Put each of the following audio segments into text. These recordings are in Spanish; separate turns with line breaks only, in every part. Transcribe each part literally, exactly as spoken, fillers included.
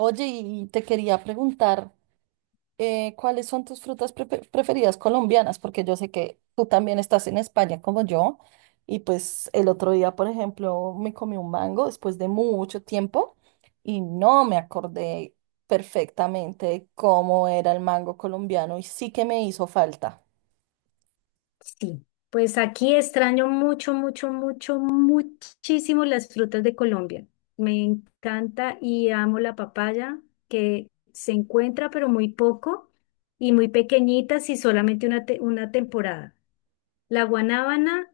Oye, y te quería preguntar, eh, ¿cuáles son tus frutas prefe- preferidas colombianas? Porque yo sé que tú también estás en España como yo. Y pues el otro día, por ejemplo, me comí un mango después de mucho tiempo y no me acordé perfectamente de cómo era el mango colombiano y sí que me hizo falta.
Sí, pues aquí extraño mucho, mucho, mucho, muchísimo las frutas de Colombia. Me encanta y amo la papaya, que se encuentra pero muy poco y muy pequeñitas y solamente una, te- una temporada. La guanábana,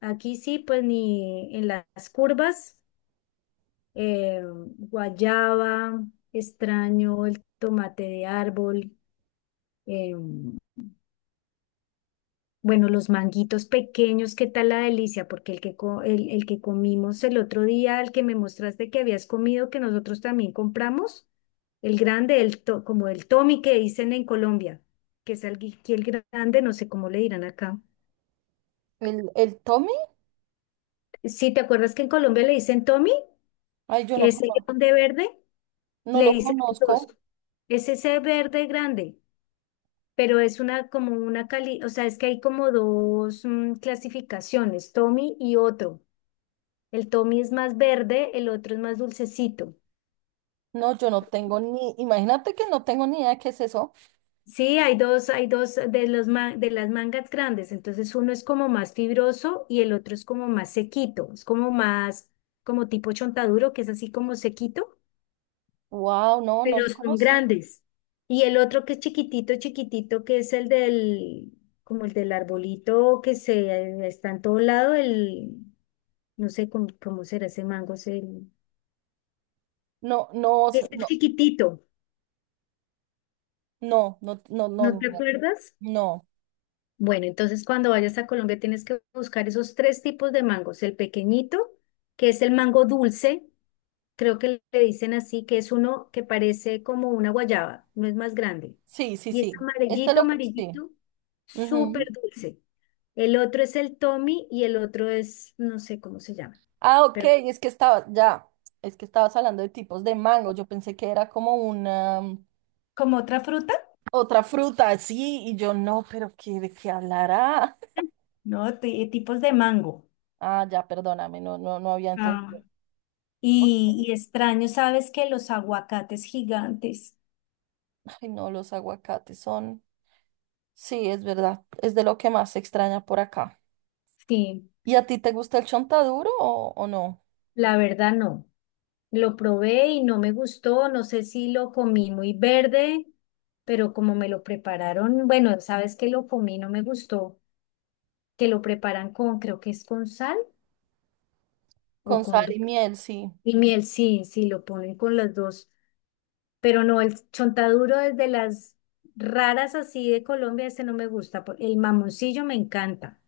aquí sí, pues ni en las curvas, eh, guayaba, extraño el tomate de árbol. em, Bueno, los manguitos pequeños, ¿qué tal la delicia? Porque el que, co- el, el que comimos el otro día, el que me mostraste que habías comido, que nosotros también compramos, el grande, el to- como el Tommy que dicen en Colombia, que es el, el grande, no sé cómo le dirán acá.
¿El, el Tommy?
Sí, ¿te acuerdas que en Colombia le dicen Tommy?
Ay, yo
Que
no,
es
cono-
grande verde,
no
le
lo
dicen dos.
conozco.
Es ese verde grande, pero es una como una cali, o sea, es que hay como dos mm, clasificaciones, Tommy y otro. El Tommy es más verde, el otro es más dulcecito.
No, yo no tengo ni, imagínate que no tengo ni idea de qué es eso.
Sí, hay dos, hay dos de los ma- de las mangas grandes, entonces uno es como más fibroso y el otro es como más sequito, es como más, como tipo chontaduro, que es así como sequito,
Wow, no, no
pero
lo
son
conocí.
grandes. Y el otro que es chiquitito, chiquitito, que es el del, como el del arbolito que se está en todo lado, el, no sé cómo, cómo será ese mango, es el,
No, no, s-
es el
no.
chiquitito,
No, no, no, no,
¿no te
no.
acuerdas?
No.
Bueno, entonces cuando vayas a Colombia tienes que buscar esos tres tipos de mangos. El pequeñito, que es el mango dulce, creo que le dicen así, que es uno que parece como una guayaba, no es más grande.
Sí, sí,
Y es
sí. Este
amarillito,
lo, sí.
amarillito, súper
Ujú.
dulce. El otro es el Tommy y el otro es, no sé cómo se llama,
Ah, ok,
pero
es que estaba, ya, es que estabas hablando de tipos de mango. Yo pensé que era como una mm,
¿Como otra fruta?
otra fruta, así, y yo no, pero ¿qué, de qué hablará?
No, ti- tipos de mango.
Ah, ya, perdóname, no, no, no había
Ah.
entendido. Ok.
Y, y extraño, ¿sabes que los aguacates gigantes?
Ay, no, los aguacates son. Sí, es verdad, es de lo que más se extraña por acá.
Sí.
¿Y a ti te gusta el chontaduro o, o no?
La verdad no. Lo probé y no me gustó. No sé si lo comí muy verde, pero como me lo prepararon, bueno, sabes que lo comí, no me gustó, que lo preparan con, creo que es con sal o
Con sal
con du-
y miel, sí.
y miel, sí, sí, lo ponen con las dos. Pero no, el chontaduro es de las raras así de Colombia, ese no me gusta. por- El mamoncillo me encanta,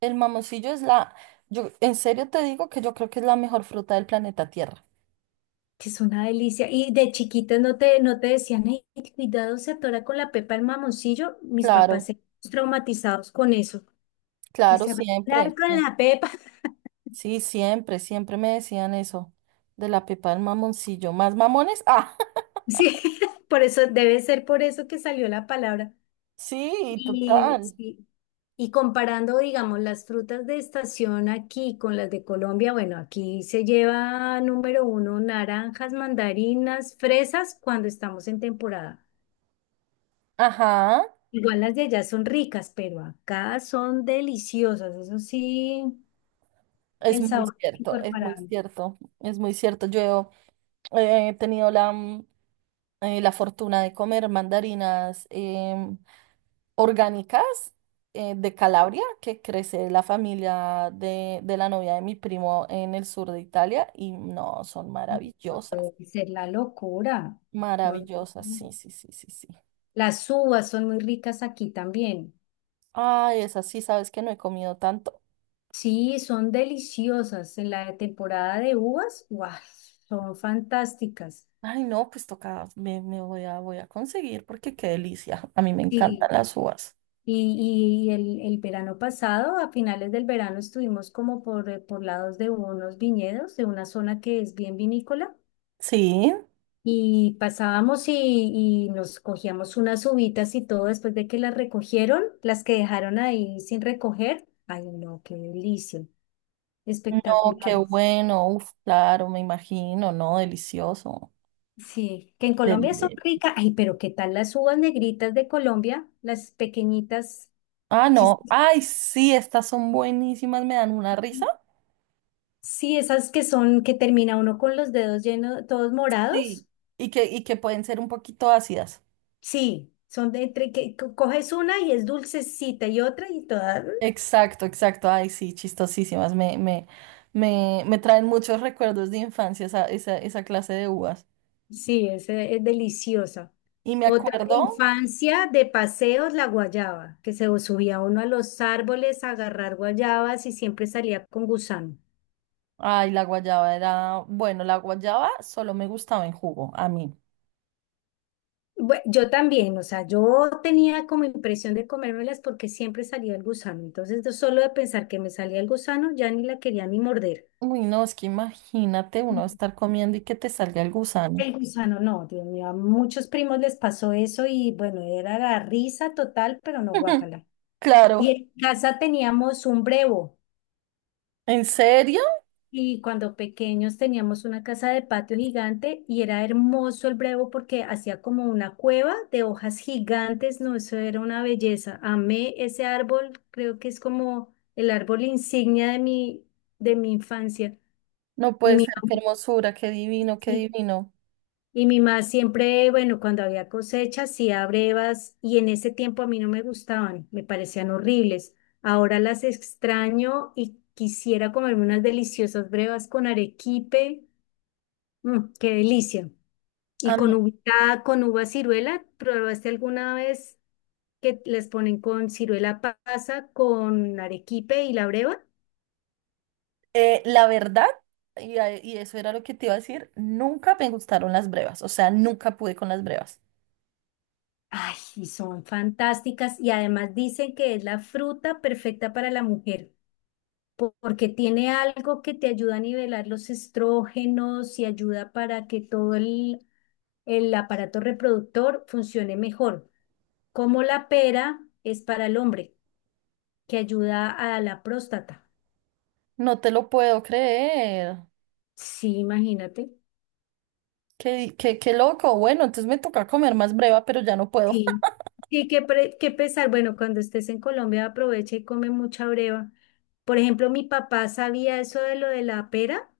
El mamoncillo es la, yo en serio te digo que yo creo que es la mejor fruta del planeta Tierra.
que es una delicia. Y de chiquita no te, no te decían, ay, cuidado, se atora con la pepa el mamoncillo. Mis papás
Claro,
se traumatizados con eso, que
claro,
se va a atorar
siempre.
con
Sí,
la pepa.
sí, siempre, siempre me decían eso, de la pepa del mamoncillo. ¿Más mamones? Ah,
Sí, por eso debe ser por eso que salió la palabra.
sí,
Y,
total.
sí, y comparando, digamos, las frutas de estación aquí con las de Colombia, bueno, aquí se lleva número uno naranjas, mandarinas, fresas cuando estamos en temporada.
Ajá,
Igual las de allá son ricas, pero acá son deliciosas. Eso sí,
es
el
muy
sabor es
cierto, es muy
incorporable.
cierto, es muy cierto. Yo eh, he tenido la, mm, eh, la fortuna de comer mandarinas em, orgánicas eh, de Calabria, que crece la familia de, de la novia de mi primo en el sur de Italia, y no, son maravillosas,
Puede ser la locura, ¿no?
maravillosas, sí, sí, sí, sí, sí.
Las uvas son muy ricas aquí también.
Ay, esas sí, sabes que no he comido tanto.
Sí, son deliciosas. En la temporada de uvas, ¡guau! Son fantásticas.
Ay, no, pues toca, me, me voy a, voy a conseguir porque qué delicia. A mí me encantan
Sí,
las uvas.
y, y el, el verano pasado, a finales del verano, estuvimos como por, eh, por lados de unos viñedos, de una zona que es bien vinícola.
Sí,
Y pasábamos y, y nos cogíamos unas uvitas y todo después de que las recogieron, las que dejaron ahí sin recoger. Ay, no, qué delicia.
no, qué
Espectaculares.
bueno, uf, claro, me imagino, no, delicioso.
Sí, que en Colombia son
Deli-
ricas. Ay, pero ¿qué tal las uvas negritas de Colombia? Las pequeñitas.
Ah,
chis-
no. Ay, sí, estas son buenísimas, me dan una risa.
Sí, esas que son, que termina uno con los dedos llenos, todos
Sí,
morados.
y que, y que pueden ser un poquito ácidas.
Sí, son de entre que co- coges una y es dulcecita y otra y todas.
Exacto, exacto. Ay, sí, chistosísimas. Me, me, me, me traen muchos recuerdos de infancia esa, esa, esa clase de uvas.
Sí, es, eh, es deliciosa.
Y me
Otra de
acuerdo,
infancia de paseos, la guayaba, que se subía uno a los árboles a agarrar guayabas y siempre salía con gusano.
ay, la guayaba era, bueno, la guayaba solo me gustaba en jugo, a mí.
Bue- yo también, o sea, yo tenía como impresión de comérmelas porque siempre salía el gusano. Entonces, yo solo de pensar que me salía el gusano, ya ni la quería ni morder.
Uy, no, es que imagínate uno
Mm.
estar comiendo y que te salga el gusano.
El gusano, no, Dios mío, a muchos primos les pasó eso y bueno, era la risa total, pero no guácala.
Claro,
Y en casa teníamos un brevo.
¿en serio?
Y cuando pequeños teníamos una casa de patio gigante y era hermoso el brevo porque hacía como una cueva de hojas gigantes, no, eso era una belleza. Amé ese árbol, creo que es como el árbol insignia de mi, de mi infancia.
No
Y
puede
mi
ser, qué
mamá,
hermosura, qué divino, qué
sí-
divino.
y mi mamá siempre, bueno, cuando había cosecha, hacía brevas y en ese tiempo a mí no me gustaban, me parecían horribles. Ahora las extraño y quisiera comerme unas deliciosas brevas con arequipe. Mm, qué delicia. ¿Y
A
con
mí,
uva, con uva ciruela? ¿Probaste alguna vez que les ponen con ciruela pasa, con arequipe y la breva?
eh, la verdad, y, a- y eso era lo que te iba a decir, nunca me gustaron las brevas, o sea, nunca pude con las brevas.
Ay, y son fantásticas y además dicen que es la fruta perfecta para la mujer po- porque tiene algo que te ayuda a nivelar los estrógenos y ayuda para que todo el, el aparato reproductor funcione mejor. Como la pera es para el hombre, que ayuda a la próstata.
No te lo puedo creer.
Sí, imagínate.
Qué, qué, qué loco. Bueno, entonces me toca comer más breva, pero ya no puedo.
Sí. Sí, qué, pre- qué pesar. Bueno, cuando estés en Colombia aprovecha y come mucha breva. Por ejemplo, mi papá sabía eso de lo de la pera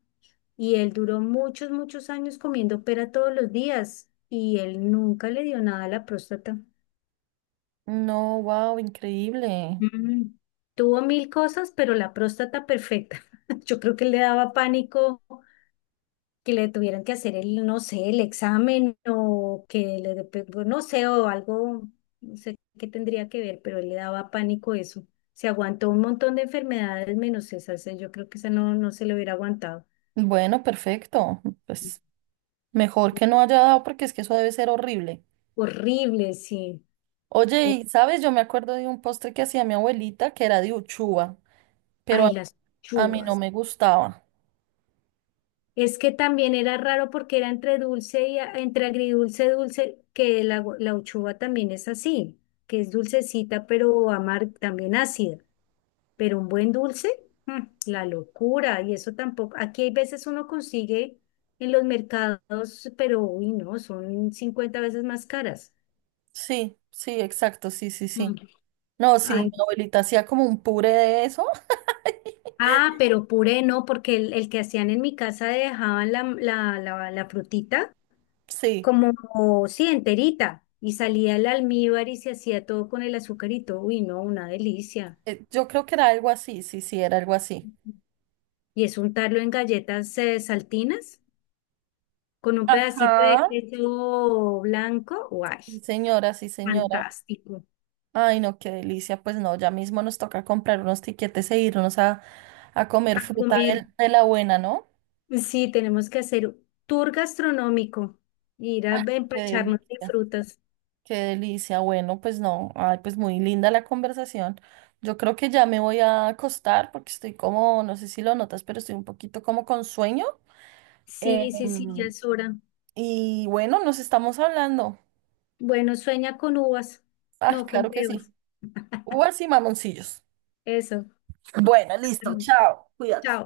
y él duró muchos, muchos años comiendo pera todos los días y él nunca le dio nada a la próstata.
No, wow, increíble.
Mm. Tuvo mil cosas, pero la próstata perfecta. Yo creo que le daba pánico que le tuvieran que hacer el, no sé, el examen o que le, de- pe- pues, no sé, o algo, no sé qué tendría que ver, pero él le daba pánico eso. Se aguantó un montón de enfermedades menos esa, o sea, yo creo que esa no, no se le hubiera aguantado.
Bueno, perfecto. Pues mejor que no haya dado porque es que eso debe ser horrible.
Horrible, sí.
Oye,
O-
y sabes, yo me acuerdo de un postre que hacía mi abuelita que era de uchuva, pero a,
Ay, las
a mí no
chuvas.
me gustaba.
Es que también era raro porque era entre dulce y a- entre agridulce, dulce, que la, gu- la uchuva también es así, que es dulcecita, pero amar también ácida. Pero un buen dulce, mm, la locura, y eso tampoco, aquí hay veces uno consigue en los mercados, pero uy, no, son cincuenta veces más caras.
Sí, sí, exacto, sí, sí,
Mm.
sí. No, sí,
Ay,
mi abuelita hacía como un puré de eso.
ah, pero puré no, porque el, el que hacían en mi casa dejaban la, la, la, la frutita
Sí,
como, sí, enterita, y salía el almíbar y se hacía todo con el azucarito. Uy, no, una delicia.
eh, yo creo que era algo así, sí, sí, era algo así.
Y es untarlo en galletas eh, saltinas con un pedacito de
Ajá.
queso blanco. Guay.
Sí, señora, sí, señora.
Fantástico.
Ay, no, qué delicia. Pues no, ya mismo nos toca comprar unos tiquetes e irnos a, a comer
A
fruta
comer.
de, de la buena, ¿no?
Sí, tenemos que hacer tour gastronómico, ir a
Qué
empacharnos de
delicia,
frutas.
qué delicia. Bueno, pues no, ay, pues muy linda la conversación. Yo creo que ya me voy a acostar porque estoy como, no sé si lo notas, pero estoy un poquito como con sueño.
Sí, sí, sí, ya
Em,
es hora.
Y bueno, nos estamos hablando.
Bueno, sueña con uvas,
Ah,
no con
claro que
pebas.
sí. Uvas y mamoncillos.
Eso.
Bueno, listo. Chao. Cuídate.
Chao.